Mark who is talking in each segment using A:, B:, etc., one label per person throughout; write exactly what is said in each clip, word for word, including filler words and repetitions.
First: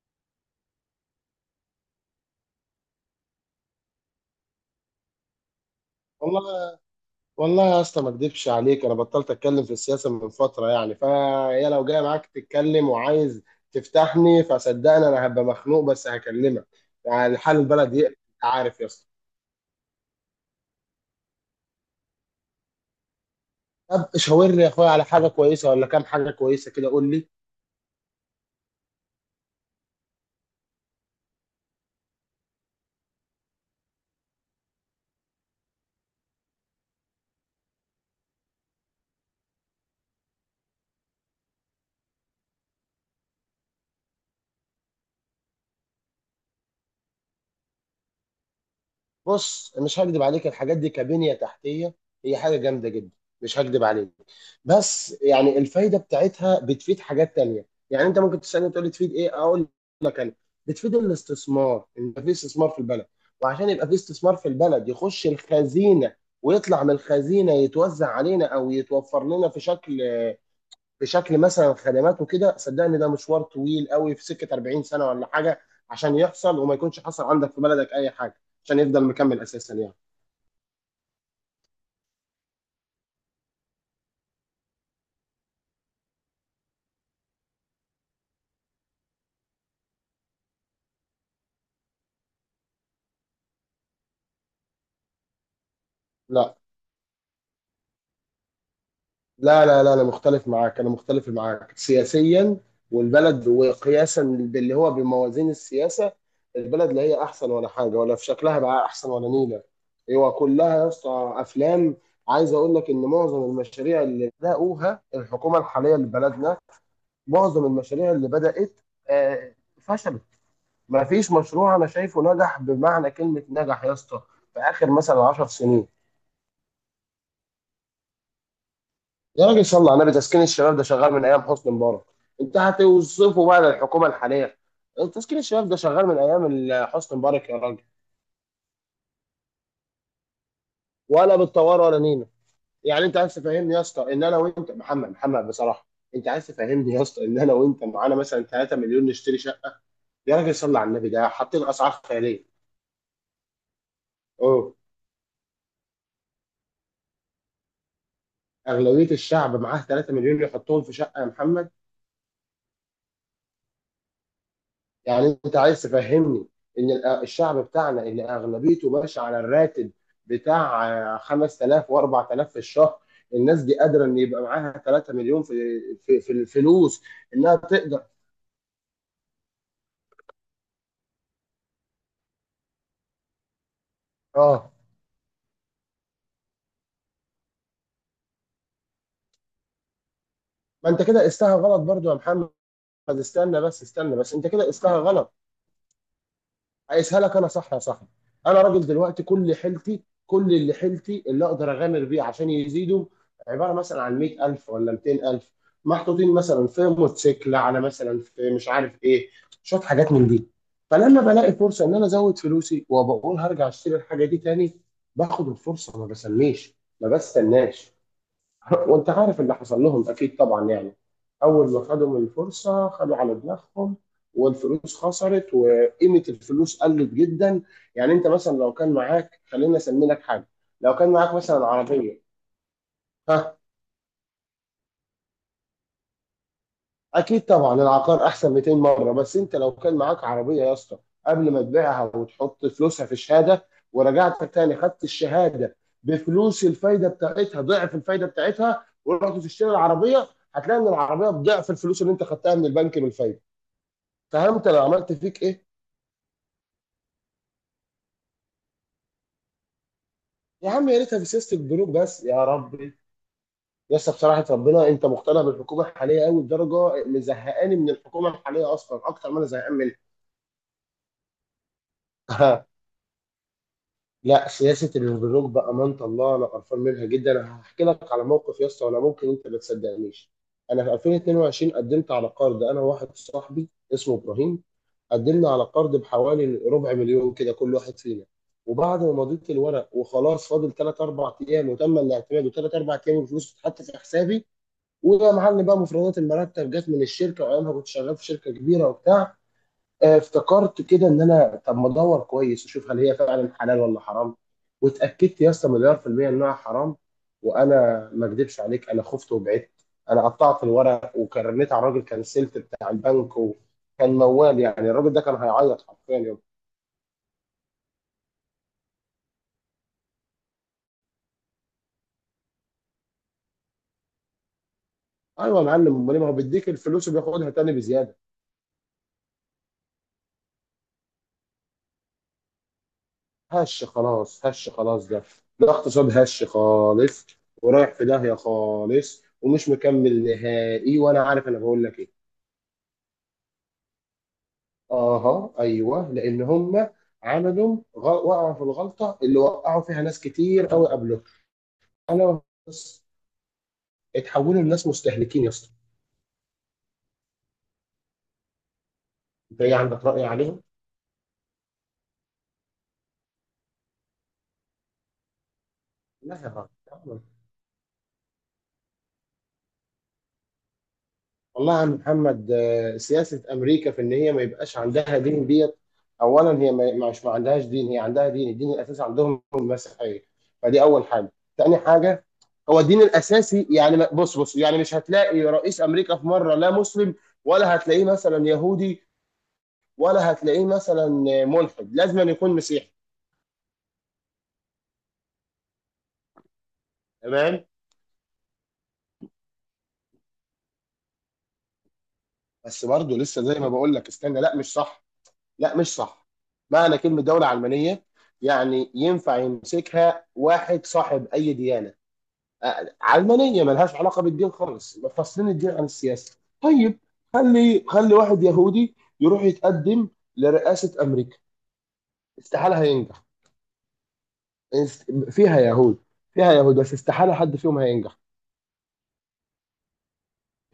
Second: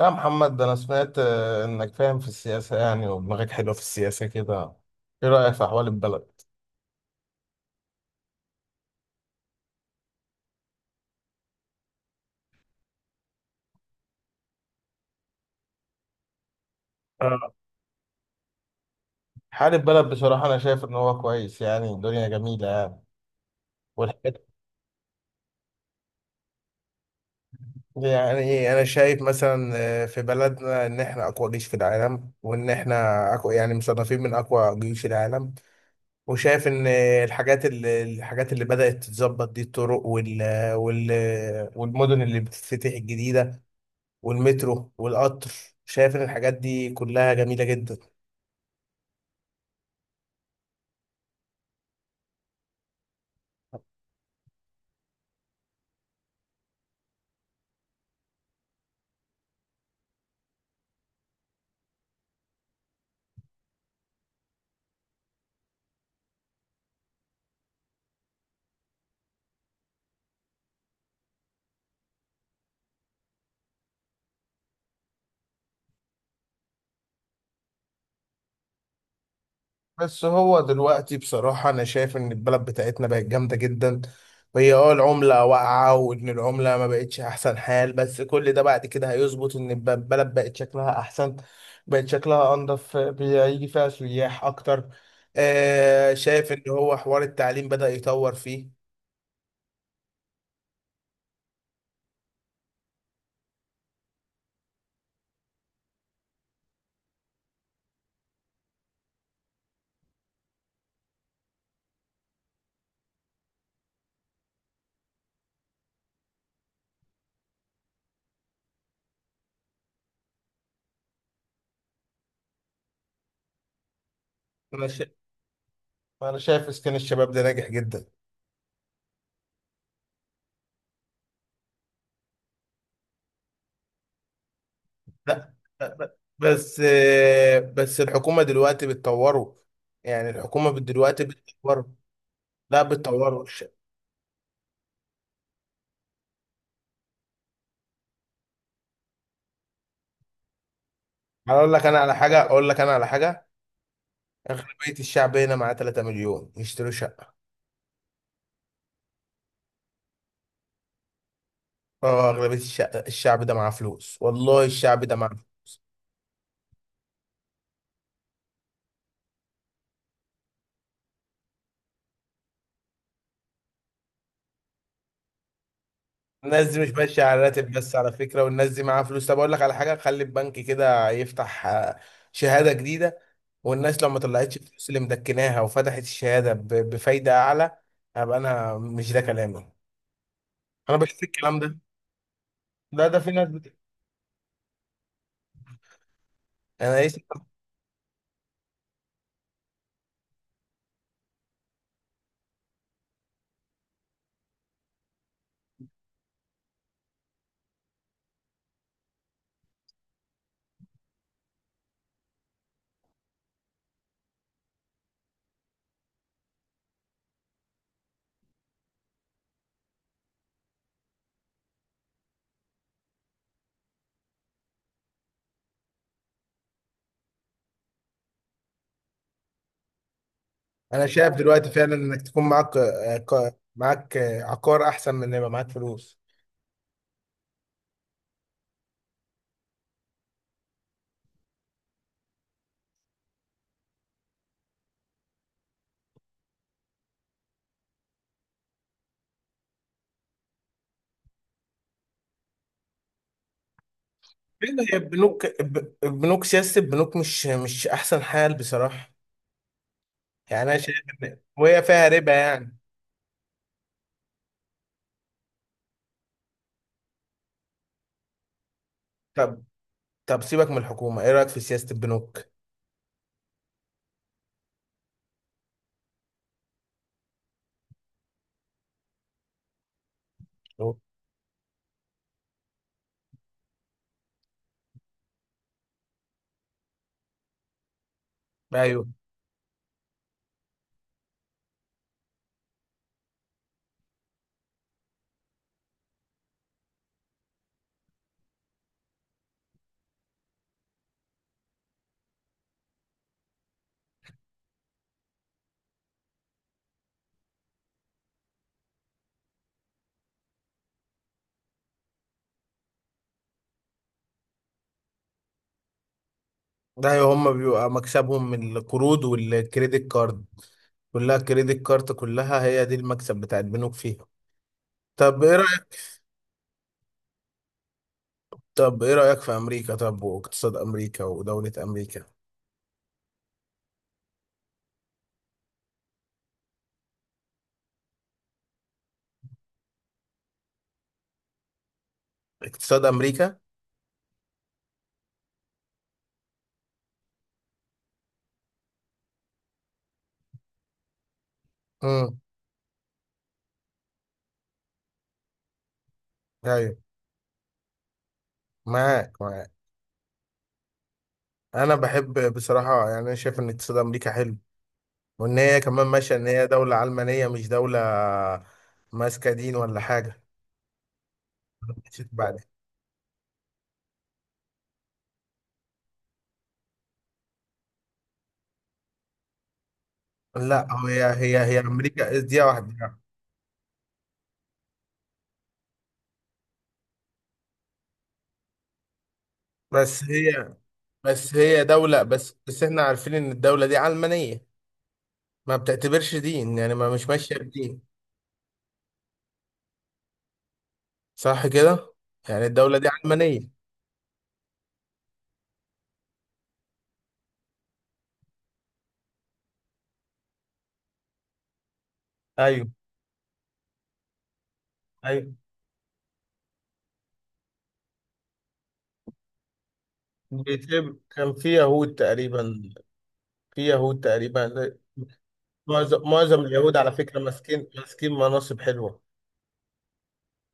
A: يا محمد ده أنا سمعت آه، إنك فاهم في السياسة، يعني ودماغك حلوة في السياسة كده. إيه رأيك في أحوال البلد؟
B: والله والله يا اسطى، ما اكدبش عليك. انا بطلت اتكلم في السياسه من فتره يعني، فهي لو جاي معاك تتكلم وعايز تفتحني فصدقني انا هبقى مخنوق بس هكلمك. يعني
A: آه،
B: حال البلد يقلق، انت عارف يا اسطى.
A: حال البلد بصراحة أنا شايف إن هو كويس، يعني الدنيا جميلة يعني.
B: طب شاور
A: والحاجات
B: لي يا اخويا على حاجه كويسه، ولا كام حاجه كويسه كده، قول لي.
A: يعني إيه، أنا شايف مثلا آه، في بلدنا إن إحنا أقوى جيش في العالم، وإن إحنا أقوى، يعني مصنفين من أقوى جيوش العالم. وشايف إن آه، الحاجات اللي الحاجات اللي بدأت تتظبط دي الطرق وال وال والمدن اللي بتتفتح الجديدة، والمترو والقطر. شايف ان الحاجات دي كلها جميلة جدا.
B: بص، مش هكدب عليك، الحاجات دي كبنية تحتية هي حاجة جامدة جدا، مش هكدب عليك. بس يعني الفايدة بتاعتها بتفيد حاجات تانية. يعني انت ممكن تسألني تقول لي تفيد ايه، اقول لك انا بتفيد الاستثمار، ان يبقى في استثمار في البلد. وعشان يبقى في استثمار في البلد يخش الخزينة، ويطلع من الخزينة يتوزع علينا او يتوفر لنا في شكل، بشكل مثلا خدمات وكده. صدقني ده مشوار طويل قوي في سكه اربعين سنة سنه ولا حاجه، عشان يحصل وما يكونش حصل عندك في بلدك اي حاجه، عشان يفضل مكمل اساسا يعني.
A: بس هو دلوقتي بصراحة انا شايف ان البلد بتاعتنا بقت جامدة جدا، وهي اه العملة واقعة، وان العملة ما بقتش احسن حال، بس كل ده بعد كده هيظبط ان الب- البلد بقت شكلها احسن. بقت شكلها انضف، بيجي فيها سياح اكتر. آه شايف
B: لا
A: ان هو حوار التعليم بدأ يطور فيه.
B: لا لا لا، انا مختلف معاك، انا مختلف معاك سياسيا. والبلد وقياسا باللي هو بموازين السياسه، البلد لا هي احسن ولا حاجه، ولا في شكلها بقى احسن ولا نيله. هو كلها يا اسطى افلام. عايز اقول لك ان معظم المشاريع اللي بدأوها الحكومه الحاليه لبلدنا، معظم المشاريع اللي بدأت آه، فشلت. ما فيش مشروع انا شايفه نجح بمعنى كلمة نجح يا اسطى، في
A: انا
B: اخر
A: شايف
B: مثلا 10 سنين.
A: انا شايف اسكان الشباب ده ناجح جدا.
B: يا راجل صل على النبي، تسكين الشباب ده شغال من ايام حسني مبارك، انت هتوصفه بقى للحكومة الحالية؟ تسكين
A: لا،
B: الشباب ده شغال
A: ب-
B: من ايام
A: بس
B: ال- حسني مبارك يا
A: آه،
B: راجل.
A: بس الحكومة دلوقتي بتطوره. يعني الحكومة بت- دلوقتي
B: ولا بتطور
A: بتطوره.
B: ولا نينا.
A: لا
B: يعني انت عايز
A: بتطوره. الش-
B: تفهمني يا اسطى ان انا وانت محمد محمد بصراحة، انت عايز تفهمني يا اسطى ان انا وانت معانا مثلا 3 مليون نشتري شقة؟ يا راجل صل على النبي، ده حاطين
A: هقول لك
B: اسعار
A: انا على حاجة.
B: خيالية.
A: اقول لك انا على حاجة اغلبية الشعب هنا معاه 3 مليون يشتروا شقة.
B: اغلبيه الشعب معاه 3 مليون يحطهم في شقه يا محمد؟
A: اه اغلبية الشعب الشعب ده معاه فلوس، والله الشعب ده معاه
B: يعني انت
A: فلوس.
B: عايز تفهمني ان ال- الشعب بتاعنا اللي اغلبيته ماشي على الراتب بتاع آه، خمسة آلاف و4000 في الشهر، الناس دي قادره ان يبقى معاها 3 مليون في في في
A: الناس دي مش
B: الفلوس؟
A: ماشيه على
B: انها
A: راتب بس
B: تقدر.
A: على فكره، والناس دي معاها فلوس. طب اقول لك على حاجه، خلي البنك كده يفتح آه، شهاده جديده. والناس لو ما طلعتش
B: اه،
A: الفلوس اللي مدكناها وفتحت الشهاده ب- بفايده اعلى، هبقى انا. مش ده كلامي،
B: ما
A: انا
B: انت كده
A: بشوف
B: قستها
A: الكلام ده.
B: غلط برضو يا محمد.
A: لا ده في ناس
B: استنى
A: بت...
B: بس، استنى بس، انت كده قستها غلط.
A: انا إيه؟
B: هيسهلك انا، صح يا صاحبي؟ انا راجل دلوقتي كل حيلتي كل اللي حيلتي اللي اقدر اغامر بيه عشان يزيدوا، عباره مثلا عن مئة الف ولا ميتين الف، محطوطين مثلا في موتوسيكل، على مثلا في مش عارف ايه، شويه حاجات من دي. فلما بلاقي فرصه ان انا ازود فلوسي، وبقول هرجع اشتري الحاجه دي تاني، باخد الفرصه ما بسميش ما بستناش. وانت عارف اللي حصل لهم اكيد طبعا يعني. اول ما خدوا من الفرصه خدوا على دماغهم، والفلوس خسرت وقيمه الفلوس قلت جدا. يعني انت مثلا لو كان معاك، خلينا اسمي لك حاجه، لو
A: انا
B: كان
A: شايف
B: معاك مثلا
A: دلوقتي فعلا انك
B: عربيه.
A: تكون معاك آه، ك-
B: ها،
A: معاك آه، عقار احسن من ان يبقى معاك فلوس.
B: اكيد طبعا العقار احسن ميتين مرة مره. بس انت لو كان معاك عربيه يا اسطى، قبل ما تبيعها وتحط فلوسها في الشهاده، ورجعت تاني خدت الشهاده بفلوس الفايده بتاعتها ضعف الفايده بتاعتها، ورحت تشتري العربيه، هتلاقي ان العربيه بضعف الفلوس اللي انت خدتها من البنك بالفايده. فهمت انا
A: فين هي
B: عملت فيك
A: البنوك
B: ايه؟
A: الب- البنوك سياسه البنوك مش مش احسن حال بصراحه. يعني
B: يا
A: انا
B: عم يا
A: شايف
B: ريتها في
A: ان
B: سياسه
A: وهي
B: البنوك
A: فيها
B: بس
A: ربا،
B: يا
A: يعني.
B: ربي. يا اسطى بصراحه، ربنا، انت مقتنع بالحكومه الحاليه قوي لدرجه مزهقاني من الحكومه الحاليه اصلا اكتر ما انا زهقان منها.
A: طب سيبك من الحكومة، ايه رأيك في سياسة البنوك؟
B: لا، سياسة البنوك بأمانة الله أنا قرفان منها جدا. أنا هحكي لك على موقف يا اسطى ولا ممكن أنت ما تصدقنيش. أنا في
A: أهو.
B: الفين واتنين وعشرين قدمت على قرض، أنا وواحد صاحبي اسمه إبراهيم. قدمنا على قرض بحوالي ربع مليون كده كل واحد فينا، وبعد
A: ايوه.
B: ما مضيت الورق وخلاص فاضل ثلاث أربع أيام وتم الاعتماد، وثلاث أربع أيام الفلوس اتحط في حسابي. ويا معلم بقى، مفردات المرتب جت من الشركة وأيامها كنت شغال في شركة كبيرة وبتاع، آه، افتكرت كده ان انا طب ما ادور كويس واشوف هل هي فعلا حلال ولا حرام. واتاكدت يا اسطى مليار في الميه انها حرام. وانا ما اكذبش عليك، انا خفت وبعدت. انا قطعت الورق، وكرنيت على الراجل كنسلت بتاع البنك، وكان موال يعني الراجل ده كان هيعيط حرفيا يوم.
A: ده ايوه، هم بيبقى مكسبهم من القروض والكريدت كارد. كلها كريدت كارد، كلها هي دي المكسب بتاع البنوك فيها. طب ايه
B: ايوه يا
A: رأيك
B: معلم، امال إيه؟ ما هو بيديك الفلوس وبياخدها تاني بزياده.
A: طب ايه رأيك في امريكا؟ طب واقتصاد امريكا ودولة امريكا؟
B: هش خلاص، هش خلاص ده ده اقتصاد هش خالص، ورايح في داهيه خالص ومش مكمل نهائي، وانا عارف انا بقول لك ايه.
A: اقتصاد امريكا.
B: اها، ايوه، لان هم عملوا غ- وقعوا في الغلطه اللي وقعوا فيها ناس كتير قوي قبلهم.
A: امم.
B: انا بس، اتحولوا لناس مستهلكين يا اسطى.
A: ايوه، معاك
B: انت
A: معاك.
B: ايه عندك راي عليهم؟
A: انا بحب بصراحة، يعني انا شايف ان اقتصاد امريكا حلو، وان هي كمان ماشية
B: لا
A: ان
B: يا
A: هي
B: راجل
A: دولة
B: تعالى.
A: علمانية، مش دولة ماسكة دين ولا حاجة.
B: والله يا عم محمد،
A: بعد.
B: آه، سياسه امريكا في ان هي ما يبقاش عندها دين ديت. اولا، هي ما ما- مش ما عندهاش دين، هي عندها دين، الدين الاساسي عندهم هو المسيحيه. فدي
A: لا،
B: اول
A: هي
B: حاجه،
A: هي
B: تاني
A: هي
B: حاجه
A: امريكا دي
B: هو
A: واحده
B: الدين
A: يعني.
B: الاساسي يعني، ما- بص بص يعني مش هتلاقي رئيس امريكا في مره لا مسلم، ولا هتلاقيه مثلا يهودي،
A: بس
B: ولا هتلاقيه
A: هي
B: مثلا
A: بس هي
B: ملحد، لازم
A: دوله.
B: أن يكون
A: بس بس
B: مسيحي.
A: احنا عارفين ان الدوله دي علمانيه، ما بتعتبرش دين، يعني ما مش ماشيه
B: تمام.
A: بدين، صح كده؟ يعني
B: بس
A: الدوله دي
B: برضه لسه
A: علمانيه.
B: زي ما بقول لك، استنى، لا مش صح، لا مش صح. معنى كلمة دولة علمانية يعني ينفع يمسكها واحد صاحب أي ديانة،
A: ايوه.
B: آه، علمانية ملهاش علاقة بالدين خالص، مفصلين
A: ايوه،
B: الدين عن السياسة. طيب، خلي خلي واحد يهودي يروح يتقدم لرئاسة
A: بيتهيألي
B: أمريكا،
A: كان في يهود
B: استحالة
A: تقريبا.
B: هينجح.
A: في يهود تقريبا،
B: است- فيها يهود
A: معظم
B: فيها
A: معظم
B: يهود بس
A: اليهود على
B: استحالة
A: فكره
B: حد فيهم
A: ماسكين
B: هينجح.
A: ماسكين مناصب حلوه.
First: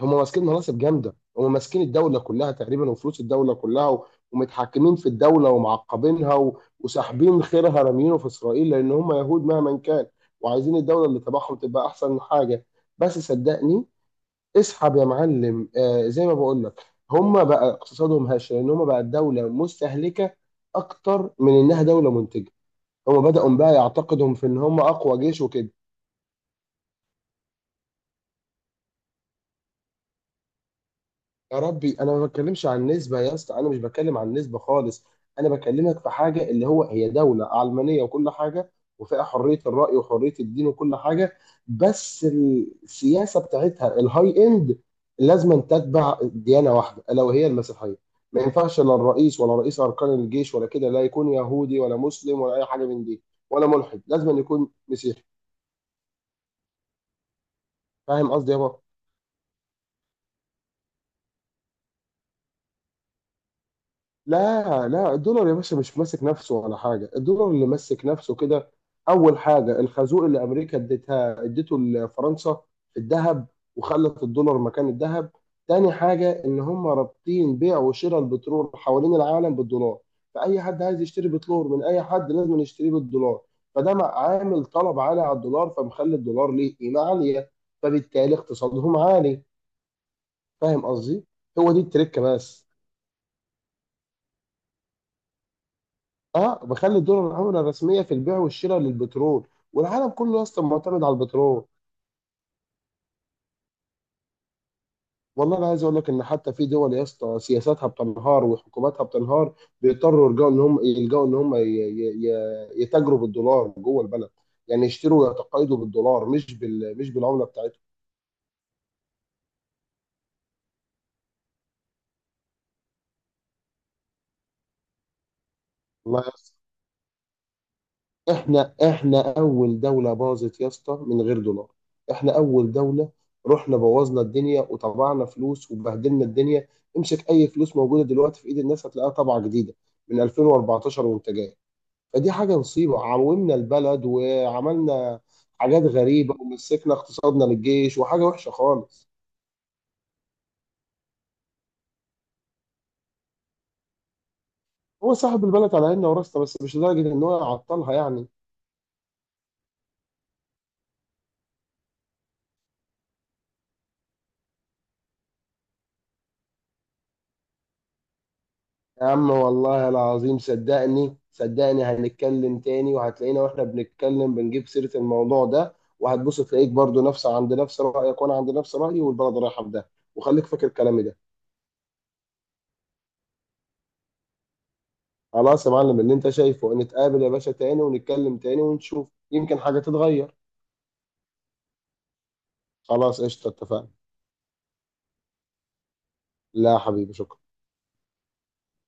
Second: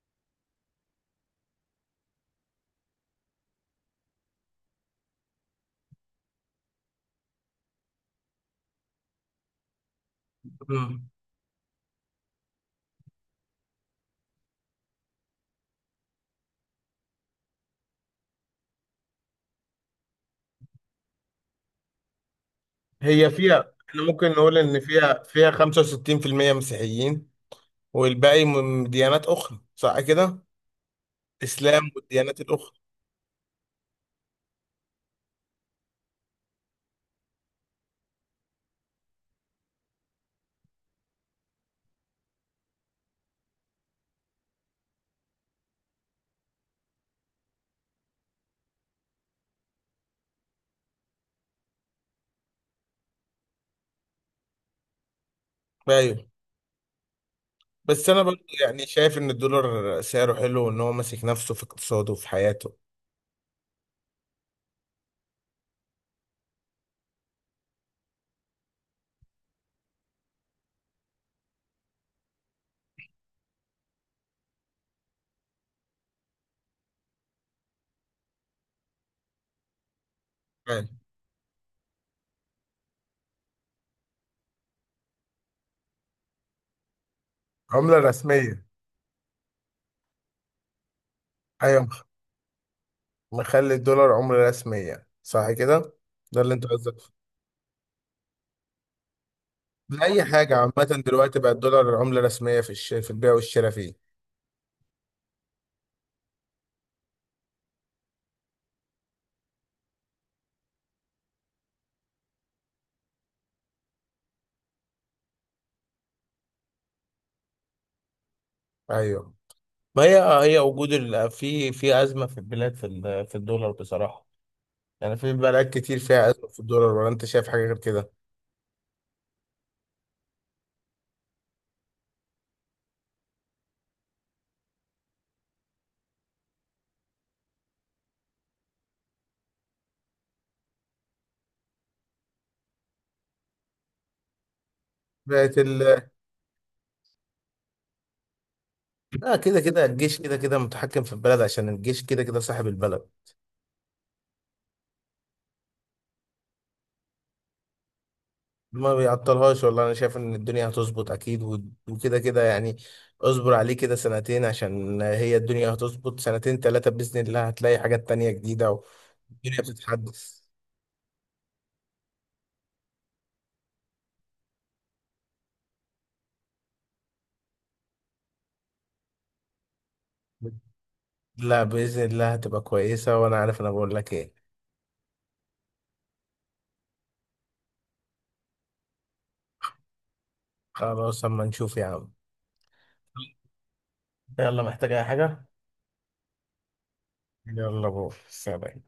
B: هم ماسكين مناصب جامده، هم ماسكين الدوله كلها تقريبا وفلوس الدوله كلها، و- ومتحكمين في الدوله ومعقبينها، و- وساحبين خيرها رامينه في اسرائيل، لان هم يهود مهما كان، وعايزين الدوله
A: مم.
B: اللي تبعهم تبقى احسن حاجه. بس صدقني، اسحب يا معلم، آه زي ما بقول لك، هم بقى اقتصادهم هش لان هم بقى الدوله مستهلكه اكتر من انها دوله منتجه. هم
A: هي
B: بداوا
A: فيها،
B: بقى
A: احنا ممكن
B: يعتقدهم في
A: نقول
B: ان
A: ان
B: هم اقوى
A: فيها
B: جيش
A: فيها
B: وكده.
A: خمسة وستين في المية مسيحيين، والباقي من ديانات اخرى، صح كده؟
B: يا
A: اسلام
B: ربي، انا ما
A: والديانات
B: بتكلمش
A: الاخرى.
B: عن نسبه يا اسطى، انا مش بتكلم عن نسبه خالص، انا بكلمك في حاجه اللي هو هي دوله علمانيه وكل حاجه، وفيها حريه الراي وحريه الدين وكل حاجه، بس السياسه بتاعتها الهاي اند، لازم تتبع ديانه واحده الا وهي المسيحيه. ما ينفعش لا الرئيس ولا رئيس اركان الجيش ولا كده لا يكون يهودي ولا مسلم ولا اي حاجه من دي، ولا ملحد، لازم يكون مسيحي.
A: ايوه. بس انا
B: فاهم
A: برضه
B: قصدي يابا؟
A: يعني شايف ان الدولار سعره حلو، وان هو ماسك نفسه في اقتصاده وفي حياته.
B: لا لا، الدولار يا باشا مش ماسك نفسه ولا حاجة، الدولار اللي ماسك نفسه كده، أول حاجة الخازوق اللي أمريكا اديتها اديته لفرنسا في الذهب، وخلت الدولار مكان الذهب. تاني حاجة إن هم رابطين بيع وشراء البترول حوالين العالم بالدولار، فأي حد
A: أيوة.
B: عايز يشتري بترول من أي حد لازم يشتريه بالدولار. فده مع- عامل طلب عالي على الدولار، فمخلي الدولار ليه قيمة عالية،
A: عملة
B: فبالتالي
A: رسمية.
B: اقتصادهم عالي. فاهم قصدي؟ هو دي
A: ايوه، مخ-
B: التركة بس.
A: مخلي الدولار عملة رسمية، صح كده؟ ده اللي
B: اه،
A: انت
B: بخلي
A: قصدك فيه.
B: الدولار العمله الرسميه في البيع والشراء للبترول، والعالم
A: لأي
B: كله يا
A: حاجة
B: اسطى
A: عامة
B: معتمد على
A: دلوقتي بقى
B: البترول.
A: الدولار عملة رسمية في الش... في البيع والشراء فيه.
B: والله انا عايز اقول لك ان حتى في دول يا اسطى سياساتها بتنهار وحكوماتها بتنهار، بيضطروا يلجأوا ان هم يلجأوا ان هم ي- ي- ي- يتاجروا بالدولار جوه البلد. يعني يشتروا ويتقايضوا بالدولار مش بال... مش بالعمله بتاعتهم.
A: ايوه. ما هي، هي وجود ال... في في أزمة في البلاد في ال... في الدولار بصراحة، يعني في بلاد كتير فيها
B: والله
A: أزمة في الدولار، ولا انت شايف حاجة غير كده؟
B: احنا احنا اول دوله باظت يا اسطى من غير دولار، احنا اول دوله. رحنا بوظنا الدنيا وطبعنا فلوس وبهدلنا الدنيا. امسك اي فلوس موجوده دلوقتي في ايد الناس هتلاقيها طبعه جديده من الفين واربعتاشر وانت جاي. فدي حاجه مصيبه، عومنا البلد وعملنا
A: بقت
B: حاجات
A: ال...
B: غريبه ومسكنا اقتصادنا للجيش، وحاجه وحشه خالص.
A: لا، كده كده الجيش كده كده متحكم في البلد، عشان الجيش كده كده صاحب البلد.
B: هو صاحب البلد على عيننا وراسنا، بس مش لدرجه ان هو يعطلها يعني.
A: ما بيعطلهاش، والله انا شايف ان الدنيا هتظبط اكيد، و- وكده كده يعني. اصبر عليه كده سنتين، عشان هي الدنيا هتظبط سنتين ثلاثة بإذن الله، هتلاقي حاجات تانية جديدة.
B: يا عم
A: والدنيا
B: والله العظيم
A: بتتحدث.
B: صدقني صدقني، هنتكلم تاني وهتلاقينا واحنا بنتكلم بنجيب سيرة الموضوع ده، وهتبص تلاقيك برضو نفس عند نفس رأيك وانا عند نفس رأيي، والبلد رايحة في ده، وخليك فاكر كلامي ده.
A: لا، بإذن الله هتبقى كويسة، وانا عارف انا بقول لك ايه.
B: خلاص يا معلم، اللي انت شايفه نتقابل يا باشا تاني ونتكلم تاني ونشوف يمكن حاجة تتغير.
A: خلاص، اما نشوف يا عم.
B: خلاص قشطة، اتفقنا.
A: يلا، محتاج اي حاجة؟
B: لا يا حبيبي، شكرا.
A: يلا بو سلام.